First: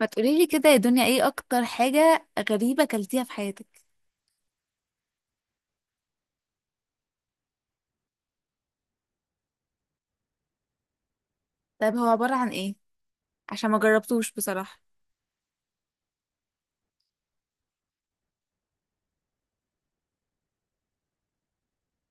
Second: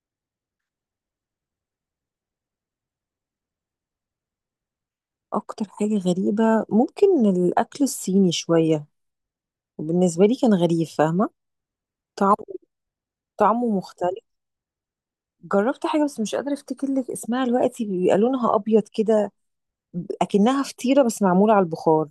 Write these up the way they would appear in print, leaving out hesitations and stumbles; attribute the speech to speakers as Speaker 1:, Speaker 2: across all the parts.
Speaker 1: ما تقولي لي كده يا دنيا، ايه اكتر حاجة غريبة اكلتيها في حياتك؟
Speaker 2: اكتر حاجة غريبة، ممكن الاكل الصيني شوية، وبالنسبة لي كان غريب، فاهمة؟
Speaker 1: طيب هو عبارة
Speaker 2: طعمه
Speaker 1: عن ايه؟ عشان
Speaker 2: طعمه
Speaker 1: ما
Speaker 2: مختلف.
Speaker 1: جربتوش بصراحة.
Speaker 2: جربت حاجة، بس مش قادرة افتكر لك اسمها دلوقتي، بيبقى لونها ابيض كده، اكنها فطيرة بس معمولة على البخار.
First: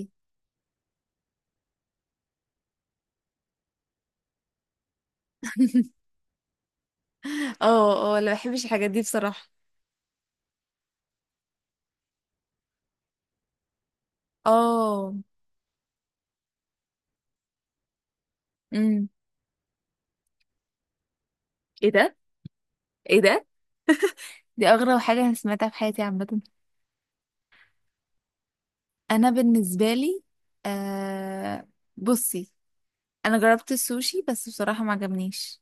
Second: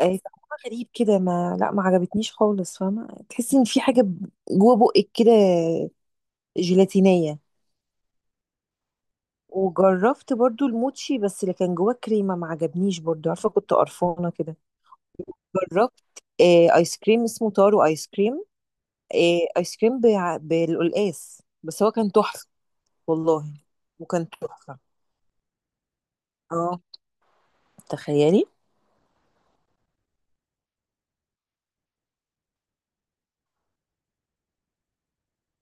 Speaker 2: طعمها غريب كده، ما لا ما عجبتنيش خالص، فاهمة؟ تحسي ان في حاجة جوه بقك كده، جيلاتينية.
Speaker 1: اه، اه، لا بحبش الحاجات دي بصراحة.
Speaker 2: وجربت برضو الموتشي، بس اللي كان جواه كريمة ما عجبنيش برضو، عارفة؟ كنت قرفانة كده.
Speaker 1: اه.
Speaker 2: جربت ايس كريم، اسمه تارو ايس كريم.
Speaker 1: امم.
Speaker 2: إيه ايس كريم بالقلقاس، بس
Speaker 1: ايه
Speaker 2: هو كان
Speaker 1: ده،
Speaker 2: تحفه.
Speaker 1: ايه ده،
Speaker 2: والله، وكان
Speaker 1: دي
Speaker 2: تحفه.
Speaker 1: اغرب حاجة انا سمعتها في حياتي عامة.
Speaker 2: اه، تخيلي.
Speaker 1: انا بالنسبة لي، آه، بصي، انا جربت السوشي بس بصراحة ما عجبنيش.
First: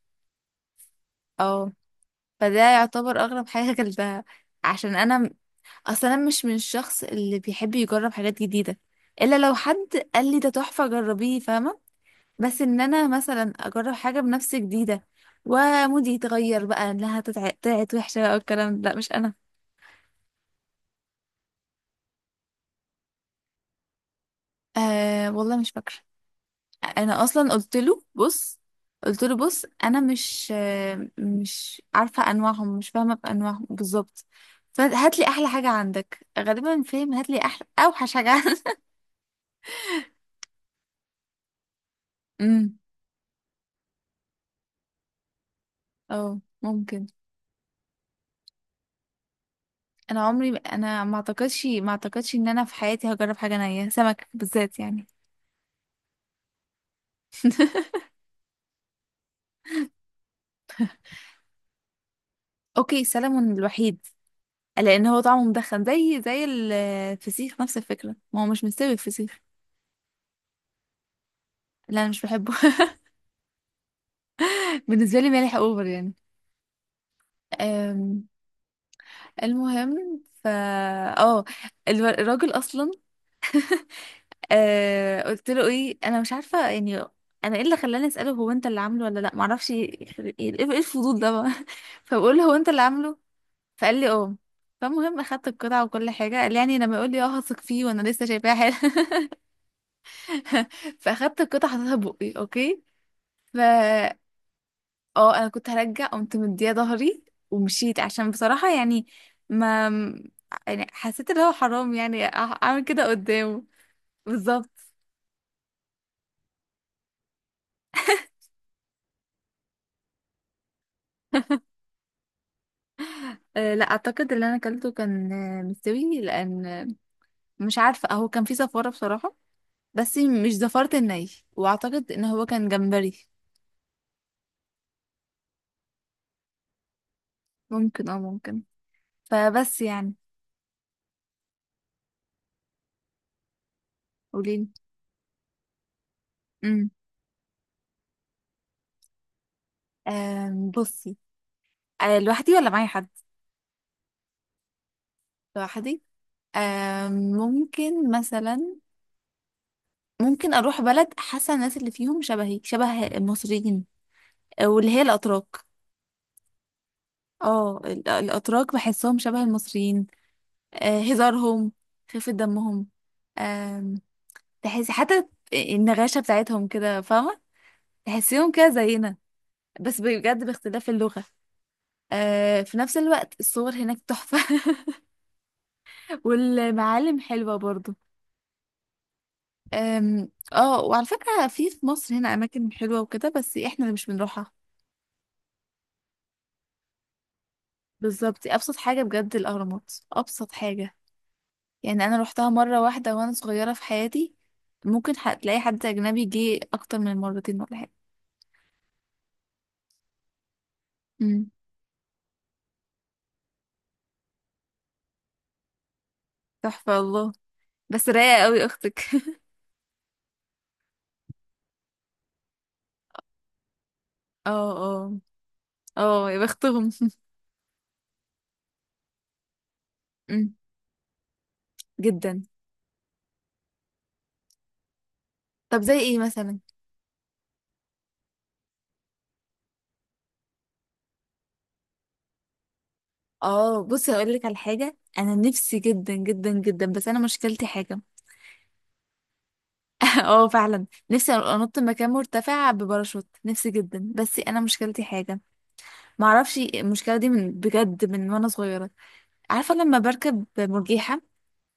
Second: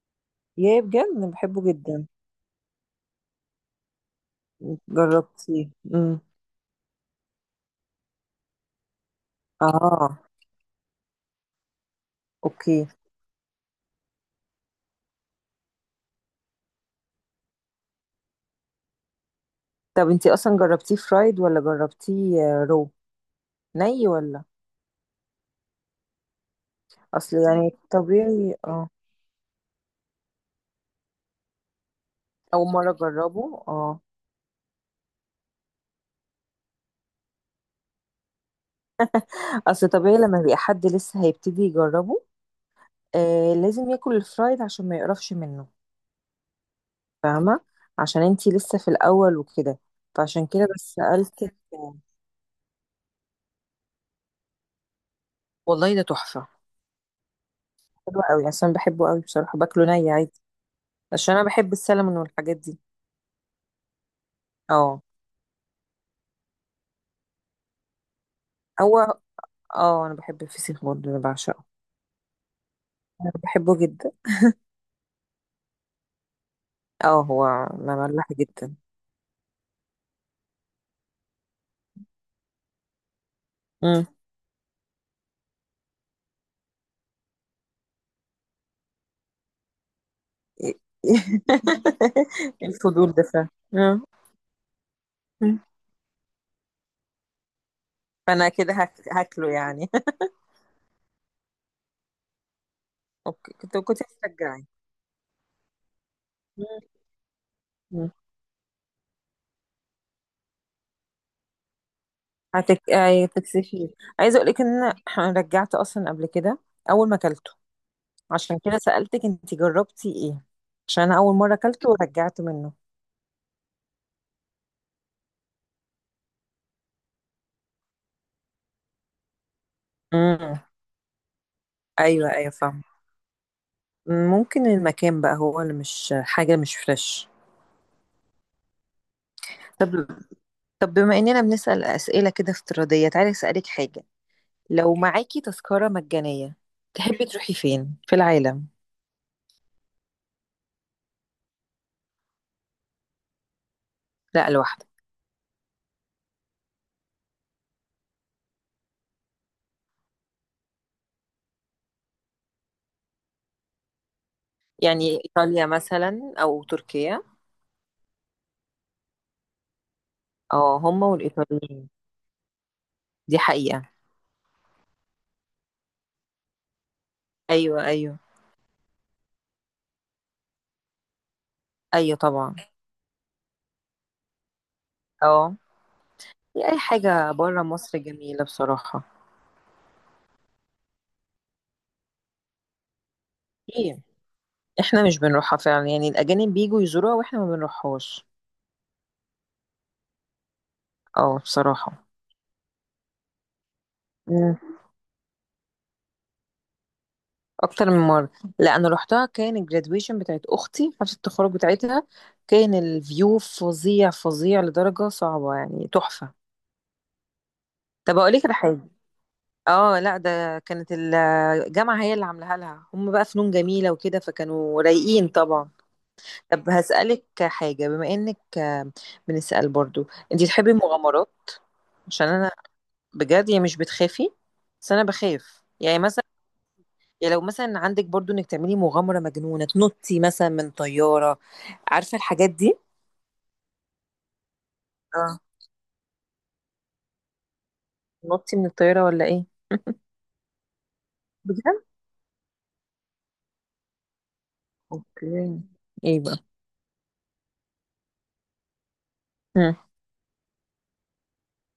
Speaker 2: يا بجد انا
Speaker 1: اه.
Speaker 2: بحبه جدا.
Speaker 1: فده يعتبر اغرب حاجة اكلتها عشان انا،
Speaker 2: جربتيه؟
Speaker 1: اصل انا
Speaker 2: امم.
Speaker 1: مش من الشخص اللي بيحب يجرب حاجات جديده الا لو حد
Speaker 2: اه.
Speaker 1: قال لي ده تحفه جربيه، فاهمه؟ بس ان
Speaker 2: اوكي.
Speaker 1: انا مثلا اجرب حاجه بنفسي جديده ومودي يتغير بقى لا، طلعت وحشه بقى، والكلام ده لا مش انا.
Speaker 2: طب انتي اصلا جربتيه فرايد ولا جربتيه رو ني، ولا؟
Speaker 1: آه، والله مش فاكره. انا
Speaker 2: اصل
Speaker 1: اصلا
Speaker 2: يعني
Speaker 1: قلت له
Speaker 2: طبيعي.
Speaker 1: بص،
Speaker 2: اه،
Speaker 1: قلت له بص انا مش مش عارفه
Speaker 2: اول
Speaker 1: انواعهم، مش
Speaker 2: مره
Speaker 1: فاهمه
Speaker 2: اجربه.
Speaker 1: بانواعهم
Speaker 2: اه،
Speaker 1: بالظبط. فهات لي احلى حاجه عندك، غالبا فاهم، هات لي احلى اوحش حاجه عندك.
Speaker 2: اصل طبيعي لما بيبقى حد لسه هيبتدي يجربه.
Speaker 1: امم.
Speaker 2: لازم ياكل الفرايد عشان ما يقرفش منه،
Speaker 1: اه، ممكن.
Speaker 2: فاهمة؟ عشان انتي لسه في الأول وكده.
Speaker 1: انا
Speaker 2: فعشان
Speaker 1: عمري
Speaker 2: كده بس
Speaker 1: انا ما
Speaker 2: سألتك.
Speaker 1: اعتقدش ما اعتقدش ان انا في حياتي هجرب حاجه نيه، سمك بالذات يعني.
Speaker 2: والله ده تحفة. حلو قوي عشان بحبه قوي بصراحة، باكله ني عادي، عشان أنا بحب السلمون والحاجات دي.
Speaker 1: اوكي، سلمون الوحيد.
Speaker 2: اه.
Speaker 1: لان هو طعمه مدخن زي الفسيخ، نفس الفكره، ما هو مش مستوي
Speaker 2: هو
Speaker 1: الفسيخ.
Speaker 2: اه أنا بحب الفسيخ برضه، أنا بعشقه.
Speaker 1: لا انا مش بحبه.
Speaker 2: أنا بحبه جدا.
Speaker 1: بالنسبه لي مالح اوفر يعني.
Speaker 2: اه، هو انا
Speaker 1: أم،
Speaker 2: مملح جدا.
Speaker 1: المهم ف اه الراجل اصلا.
Speaker 2: مم.
Speaker 1: قلت له ايه، انا مش عارفه يعني. انا ايه اللي خلاني اساله، هو انت اللي عامله ولا لا، معرفش ايه. إيه، إيه الفضول ده بقى؟ فبقول له هو انت اللي
Speaker 2: الفضول
Speaker 1: عامله؟
Speaker 2: ده فعلا.
Speaker 1: فقال
Speaker 2: مم.
Speaker 1: لي اه. فالمهم اخدت
Speaker 2: مم.
Speaker 1: القطعه وكل حاجه. قال لي يعني لما يقول لي اه هثق فيه، وانا لسه
Speaker 2: فأنا
Speaker 1: شايفاها
Speaker 2: كده
Speaker 1: حلو.
Speaker 2: هاكله يعني.
Speaker 1: فاخدت القطعه حطيتها بقي. اوكي.
Speaker 2: اوكي.
Speaker 1: ف
Speaker 2: كنت
Speaker 1: اه انا كنت هرجع، قمت مديه
Speaker 2: هتشجعي.
Speaker 1: ظهري ومشيت، عشان بصراحه يعني ما، يعني حسيت ان هو حرام يعني اعمل
Speaker 2: هتك...
Speaker 1: كده قدامه.
Speaker 2: هتكسفيه. عايزه اقول لك ان
Speaker 1: بالظبط.
Speaker 2: انا رجعت اصلا قبل كده، اول ما اكلته. عشان كده سالتك انت جربتي ايه. عشان انا اول مره اكلته ورجعت منه.
Speaker 1: أه لا، اعتقد اللي انا اكلته كان مستوي، لان مش عارفه، هو كان فيه زفاره بصراحه، بس مش
Speaker 2: امم.
Speaker 1: زفاره الني، واعتقد ان
Speaker 2: ايوه،
Speaker 1: هو
Speaker 2: ايوه،
Speaker 1: كان
Speaker 2: فاهم.
Speaker 1: جمبري.
Speaker 2: ممكن المكان بقى هو اللي مش حاجه مش فريش.
Speaker 1: ممكن اه ممكن. فبس
Speaker 2: طب
Speaker 1: يعني.
Speaker 2: طب بما اننا بنسال اسئله كده افتراضيه، تعالي اسالك حاجه.
Speaker 1: قوليلي.
Speaker 2: لو معاكي تذكره مجانيه،
Speaker 1: امم.
Speaker 2: تحبي تروحي فين في العالم؟
Speaker 1: بصي. لوحدي ولا معايا حد؟
Speaker 2: لا، لوحدك.
Speaker 1: لوحدي. ممكن مثلا، ممكن اروح بلد، حاسه الناس اللي فيهم شبهي شبه المصريين، واللي هي
Speaker 2: يعني
Speaker 1: الاتراك.
Speaker 2: ايطاليا مثلا او تركيا.
Speaker 1: اه، الاتراك بحسهم شبه المصريين.
Speaker 2: اه، هما
Speaker 1: هزارهم،
Speaker 2: والايطاليين،
Speaker 1: خفه دمهم.
Speaker 2: دي حقيقه.
Speaker 1: آم، تحسي حتى النغاشه بتاعتهم كده، فاهمه؟
Speaker 2: أيوه، أيوه،
Speaker 1: تحسيهم كده زينا، بس بجد باختلاف اللغه.
Speaker 2: أيوه طبعًا.
Speaker 1: في نفس الوقت الصور هناك تحفه.
Speaker 2: آه، هي أي
Speaker 1: والمعالم
Speaker 2: حاجة
Speaker 1: حلوه
Speaker 2: برّه
Speaker 1: برضو.
Speaker 2: مصر جميلة بصراحة.
Speaker 1: اه، وعلى فكرة في مصر هنا أماكن حلوة وكده بس احنا اللي
Speaker 2: كتير.
Speaker 1: مش بنروحها.
Speaker 2: إحنا مش بنروحها فعلًا، يعني الأجانب بييجوا يزوروها وإحنا ما بنروحهاش.
Speaker 1: بالظبط، أبسط حاجة بجد الأهرامات، أبسط حاجة.
Speaker 2: آه
Speaker 1: يعني
Speaker 2: بصراحة.
Speaker 1: أنا روحتها مرة واحدة وأنا صغيرة في حياتي.
Speaker 2: إمم.
Speaker 1: ممكن تلاقي حد أجنبي جه أكتر من مرتين ولا
Speaker 2: أكتر
Speaker 1: حاجة.
Speaker 2: من مرّة. لأ أنا رُحتها كان الgraduation بتاعة أختي، حفلة
Speaker 1: أمم.
Speaker 2: التخرُّج بتاعتها. كان الview فظيع، فظيع لدرجة صعبة يعني تحفة.
Speaker 1: تحفة، الله. بس
Speaker 2: طَب أقول
Speaker 1: رايقة
Speaker 2: لِك على
Speaker 1: قوي
Speaker 2: حاجة.
Speaker 1: أختك.
Speaker 2: لأ ده كانت الجامعة هي اللي عاملاها لها، هُم بقى فنون جميلة وكده،
Speaker 1: اه،
Speaker 2: فكانوا
Speaker 1: اه،
Speaker 2: رايقين طبعًا.
Speaker 1: اه، يا
Speaker 2: طَب
Speaker 1: بختهم.
Speaker 2: هاسألِك حاجة، بما إنِّك بنسأل برضو، انتي
Speaker 1: أمم.
Speaker 2: تحبي المغامرات؟ عشان
Speaker 1: جدا.
Speaker 2: انا، بجد يعني مش بتخافي؟ بس انا بخاف
Speaker 1: طب زي
Speaker 2: يعني
Speaker 1: ايه
Speaker 2: مثلا.
Speaker 1: مثلا؟
Speaker 2: يعني لو مثلا عندك برضو انك تعملي مغامرة مجنونة، تنطي مثلا من طيارة، عارفة الحاجات دي؟
Speaker 1: اه، بصي هقول لك على حاجة، أنا
Speaker 2: اه،
Speaker 1: نفسي جدا جدا جدا بس أنا مشكلتي حاجة.
Speaker 2: تنطي من الطيارة ولا ايه؟
Speaker 1: اه، فعلا نفسي انط من
Speaker 2: بجد.
Speaker 1: مكان مرتفع بباراشوت، نفسي جدا بس انا مشكلتي حاجه.
Speaker 2: اوكي. ايه
Speaker 1: ما
Speaker 2: بقى؟
Speaker 1: اعرفش المشكله دي من بجد، من وانا صغيره. عارفه
Speaker 2: مم.
Speaker 1: لما بركب مرجيحه؟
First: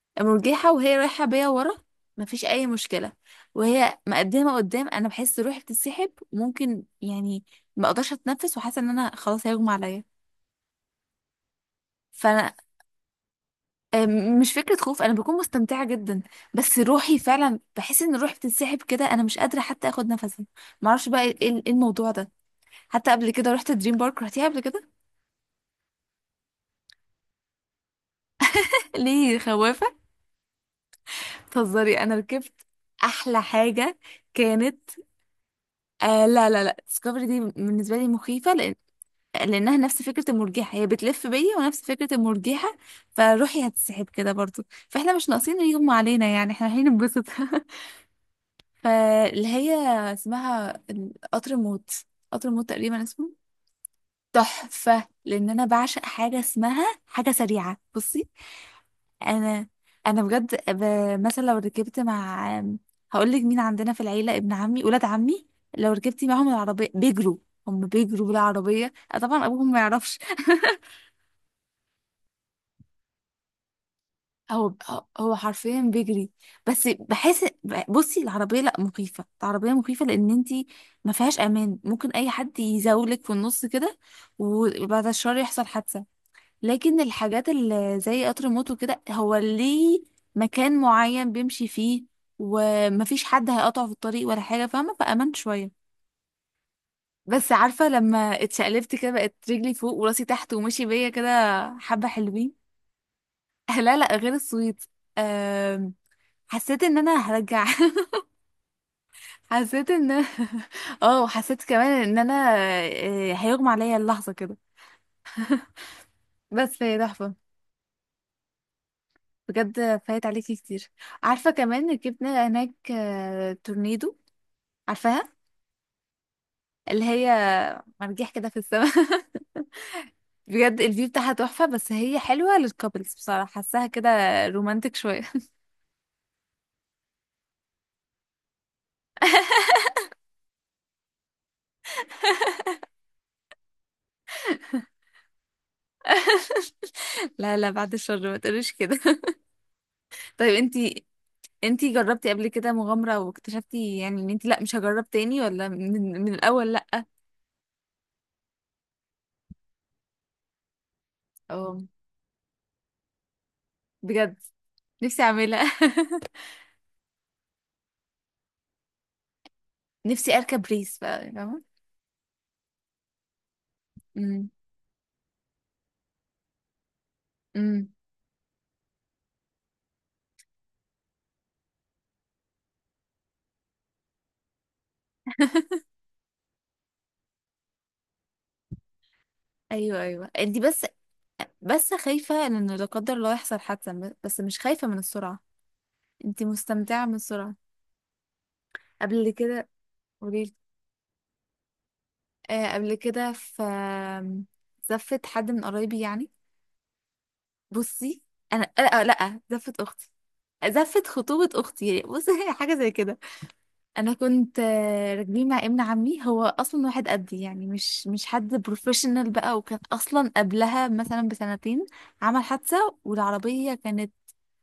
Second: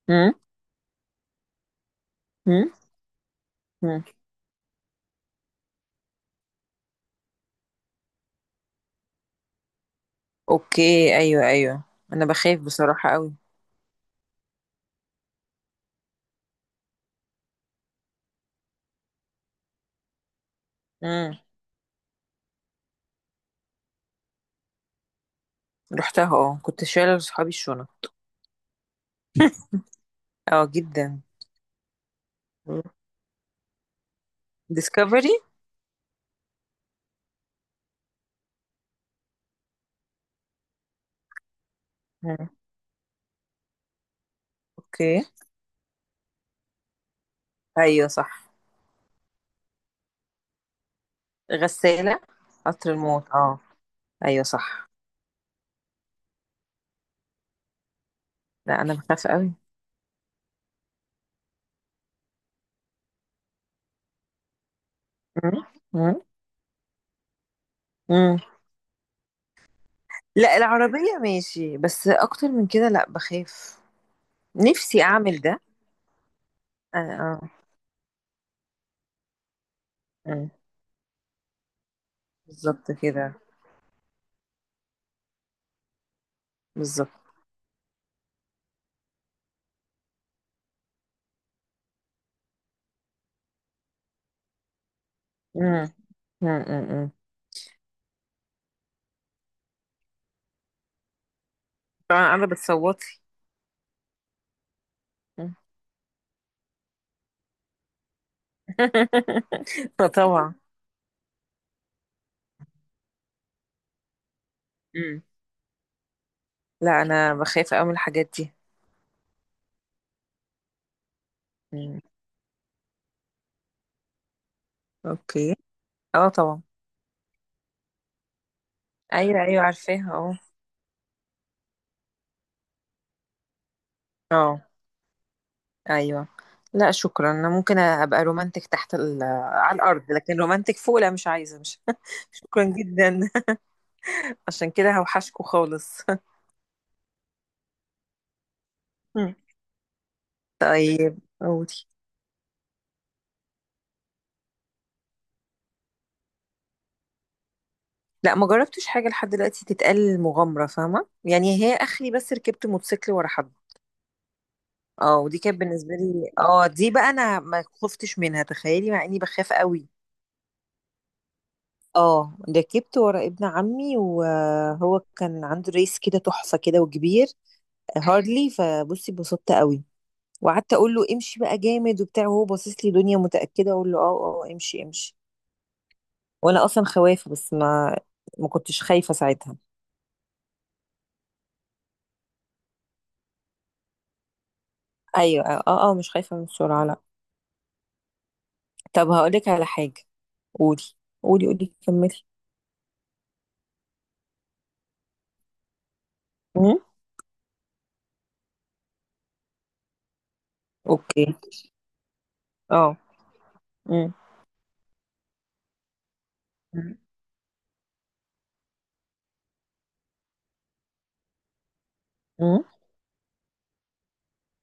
Speaker 2: مم.
Speaker 1: مرجيحه وهي رايحه بيا ورا مفيش اي
Speaker 2: مم.
Speaker 1: مشكله، وهي
Speaker 2: مم.
Speaker 1: مقدمه قدام انا بحس روحي بتتسحب، وممكن يعني ما اقدرش اتنفس، وحاسه ان انا خلاص هيغمى عليا.
Speaker 2: اوكي. ايوه، ايوه، انا
Speaker 1: فانا
Speaker 2: بخاف بصراحة قوي.
Speaker 1: مش فكره خوف، انا بكون مستمتعه جدا بس روحي فعلا بحس ان روحي بتتسحب كده، انا مش قادره حتى اخد نفسي. معرفش بقى ايه،
Speaker 2: مم.
Speaker 1: إيه الموضوع ده. حتى قبل كده رحت دريم بارك، رحتيها قبل كده؟
Speaker 2: رحتها اه كنت شايلة لصحابي الشنط.
Speaker 1: ليه خوافة؟
Speaker 2: اه جدا.
Speaker 1: تهزري؟ انا ركبت احلى حاجة كانت،
Speaker 2: ديسكفري.
Speaker 1: آه لا لا لا، ديسكفري دي بالنسبة لي مخيفة، لأن لانها نفس فكرة المرجحة، هي بتلف بيا ونفس فكرة المرجحة، فروحي هتسحب كده برضو، فاحنا
Speaker 2: اوكي.
Speaker 1: مش ناقصين يغمى علينا، يعني احنا رايحين ننبسط.
Speaker 2: ايوه صح.
Speaker 1: فاللي هي اسمها قطر الموت،
Speaker 2: غسالة.
Speaker 1: قطر الموت
Speaker 2: قطر
Speaker 1: تقريبا
Speaker 2: الموت.
Speaker 1: اسمه.
Speaker 2: اه، ايوه صح.
Speaker 1: تحفة، لأن أنا بعشق حاجة اسمها حاجة سريعة. بصي،
Speaker 2: لا انا بخاف قوي.
Speaker 1: انا انا بجد مثلا لو ركبت مع، هقول لك مين عندنا في العيله، ابن عمي ولاد عمي،
Speaker 2: مم.
Speaker 1: لو
Speaker 2: مم.
Speaker 1: ركبتي معاهم العربيه بيجروا. هم بيجروا
Speaker 2: مم.
Speaker 1: بالعربيه، طبعا ابوهم ما يعرفش.
Speaker 2: لا، العربية ماشي، بس اكتر من كده لا بخاف.
Speaker 1: هو،
Speaker 2: نفسي
Speaker 1: هو
Speaker 2: اعمل ده.
Speaker 1: حرفيا بيجري، بس
Speaker 2: اه. آه.
Speaker 1: بحس، بصي العربيه لا مخيفه، العربيه مخيفه لان
Speaker 2: مم.
Speaker 1: انتي ما فيهاش امان، ممكن اي حد
Speaker 2: بالظبط
Speaker 1: يزاولك في
Speaker 2: كده.
Speaker 1: النص كده، وبعد الشر يحصل حادثه. لكن
Speaker 2: بالظبط.
Speaker 1: الحاجات اللي زي قطر الموت وكده هو ليه مكان معين بيمشي فيه، ومفيش حد هيقطعه في الطريق ولا حاجة، فاهمة؟ فأمنت شوية.
Speaker 2: مم. مم. مم. مم.
Speaker 1: بس عارفة لما اتشقلبت كده، بقت رجلي فوق وراسي تحت، ومشي بيا كده، حبة
Speaker 2: طبعا انا
Speaker 1: حلوين.
Speaker 2: بتصوتي.
Speaker 1: لا لا، غير الصويت.
Speaker 2: مم.
Speaker 1: أم، حسيت ان انا هرجع. حسيت ان أنا-
Speaker 2: فطبعا.
Speaker 1: اه، حسيت كمان ان انا هيغمى عليا اللحظة كده،
Speaker 2: مم.
Speaker 1: بس هي
Speaker 2: لا
Speaker 1: تحفة.
Speaker 2: انا بخاف قوي من الحاجات دي.
Speaker 1: بجد فايت عليكي كتير. عارفة كمان
Speaker 2: مم.
Speaker 1: ركبنا هناك تورنيدو، عارفاها؟
Speaker 2: اوكي. اه طبعا.
Speaker 1: اللي هي مرجيح كده في السماء.
Speaker 2: ايوه، ايوه، عارفاها. اه.
Speaker 1: بجد الفيو بتاعها تحفة، بس هي حلوة للكابلز بصراحة حاساها كده،
Speaker 2: اه.
Speaker 1: رومانتك شوية.
Speaker 2: ايوه. لا شكرا، انا ممكن ابقى رومانتك تحت على الارض، لكن رومانتك فوق لا، مش عايزه، مش. شكرا جدا. عشان كده هوحشكوا خالص.
Speaker 1: لا لا، بعد الشر ما تقوليش كده. طيب انتي،
Speaker 2: طيب قولي.
Speaker 1: انتي جربتي قبل كده مغامرة واكتشفتي يعني ان انتي لا مش هجرب تاني، ولا من الاول لا؟
Speaker 2: لا ما جربتش حاجه لحد دلوقتي تتقال مغامره، فاهمه؟ يعني هي
Speaker 1: اه،
Speaker 2: اخري، بس ركبت موتوسيكل ورا حد.
Speaker 1: بجد
Speaker 2: اه،
Speaker 1: نفسي
Speaker 2: ودي كانت
Speaker 1: اعملها.
Speaker 2: بالنسبه لي، دي بقى انا ما خفتش منها، تخيلي، مع اني بخاف قوي.
Speaker 1: نفسي اركب ريس بقى، فاهمة؟
Speaker 2: اه، ركبت ورا ابن عمي
Speaker 1: امم.
Speaker 2: وهو كان عنده ريس كده تحفه كده وكبير،
Speaker 1: امم.
Speaker 2: هارلي. فبصي اتبسطت قوي، وقعدت اقول له امشي بقى جامد وبتاع، وهو باصص لي دنيا متاكده؟ اقول له اه. اه، امشي امشي. وانا اصلا خوافه، بس ما كنتش خايفه ساعتها.
Speaker 1: ايوه، ايوه، انتي بس، بس خايفة ان لا قدر الله يحصل حادثة، بس مش خايفة من السرعة.
Speaker 2: ايوه. اه. اه. مش خايفه من
Speaker 1: انتي
Speaker 2: السرعه لا.
Speaker 1: مستمتعة من السرعة.
Speaker 2: طب
Speaker 1: قبل
Speaker 2: هقولك على
Speaker 1: كده.
Speaker 2: حاجه.
Speaker 1: قوليلي.
Speaker 2: قولي. قولي قولي كملي.
Speaker 1: قبل كده في زفت حد من قرايبي يعني.
Speaker 2: امم.
Speaker 1: بصي انا، لا زفت اختي، زفت
Speaker 2: اوكي.
Speaker 1: خطوبة اختي يعني بصي. حاجة زي
Speaker 2: اه.
Speaker 1: كده. انا
Speaker 2: امم.
Speaker 1: كنت راكبين مع ابن عمي، هو اصلا واحد قدي يعني مش حد بروفيشنال بقى، وكان اصلا قبلها مثلا بسنتين عمل
Speaker 2: امم.
Speaker 1: حادثة، والعربية كانت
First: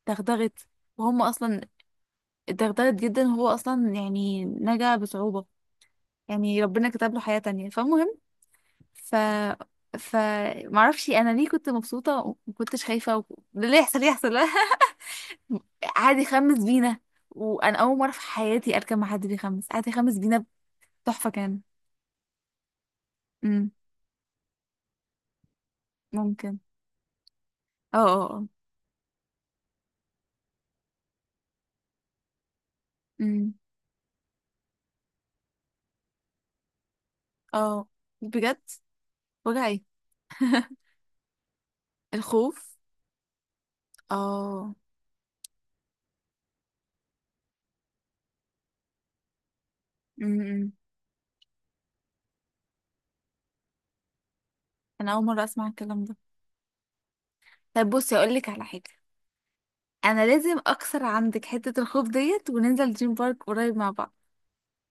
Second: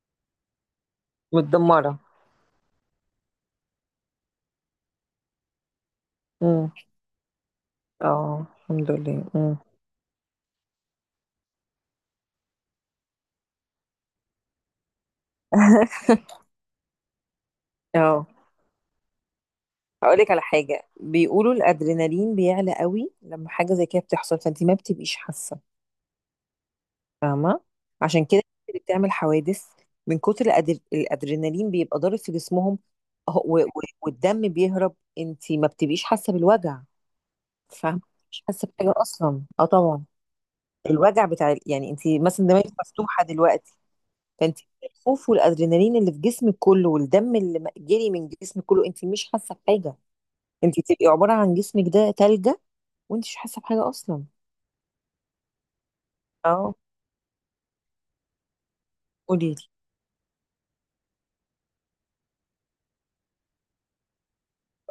Speaker 1: دغدغت، وهم اصلا
Speaker 2: متدمره.
Speaker 1: اتدغدغت جدا، هو اصلا يعني نجا بصعوبة، يعني
Speaker 2: امم.
Speaker 1: ربنا كتب له حياة تانية. فالمهم،
Speaker 2: اه الحمد
Speaker 1: ف
Speaker 2: لله. امم.
Speaker 1: ف معرفش انا ليه كنت مبسوطة ومكنتش خايفة، و... اللي يحصل يحصل. قعد يخمس بينا، وانا اول مرة في
Speaker 2: اه،
Speaker 1: حياتي اركب مع حد بيخمس، قعد يخمس
Speaker 2: هقولك على
Speaker 1: بينا.
Speaker 2: حاجه.
Speaker 1: تحفة
Speaker 2: بيقولوا
Speaker 1: كان.
Speaker 2: الادرينالين بيعلى قوي لما
Speaker 1: امم.
Speaker 2: حاجه زي كده بتحصل، فانت ما بتبقيش حاسه،
Speaker 1: ممكن.
Speaker 2: فاهمة؟
Speaker 1: اه، اه،
Speaker 2: عشان كده
Speaker 1: اه.
Speaker 2: الناس اللي بتعمل حوادث، من كتر الأدرينالين بيبقى ضارب في جسمهم. أهو-
Speaker 1: امم.
Speaker 2: و... و... والدم بيهرب، انت ما بتبقيش حاسة بالوجع،
Speaker 1: اه،
Speaker 2: فاهمة؟ مش
Speaker 1: بجد.
Speaker 2: حاسة بحاجة أصلا. اه
Speaker 1: وجعي.
Speaker 2: طبعا. الوجع بتاع يعني انت مثلا
Speaker 1: الخوف.
Speaker 2: دماغك مفتوحة دلوقتي. فانت،
Speaker 1: اه.
Speaker 2: الخوف والأدرينالين اللي في جسمك كله والدم اللي جري من جسمك كله، انت مش حاسة بحاجة.
Speaker 1: امم.
Speaker 2: انت بتبقي عبارة عن جسمك ده تلجة، وانت مش حاسة بحاجة أصلا.
Speaker 1: انا اول مرة اسمع الكلام ده.
Speaker 2: اه.
Speaker 1: طيب بصي اقول لك على حاجة،
Speaker 2: قولي لي.
Speaker 1: انا لازم اكسر عندك حتة الخوف ديت، وننزل دريم بارك قريب مع بعض.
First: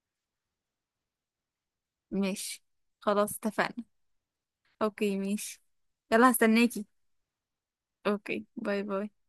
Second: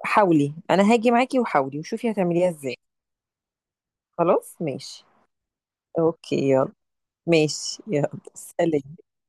Speaker 2: حاولي. انا هاجي معاكي وحاولي وشوفي هتعمليها
Speaker 1: ماشي،
Speaker 2: ازاي.
Speaker 1: خلاص اتفقنا.
Speaker 2: خلاص ماشي
Speaker 1: اوكي ماشي. يلا
Speaker 2: اوكي يلا.
Speaker 1: هستناكي.
Speaker 2: ماشي، يلا
Speaker 1: اوكي، باي
Speaker 2: سلام.
Speaker 1: باي.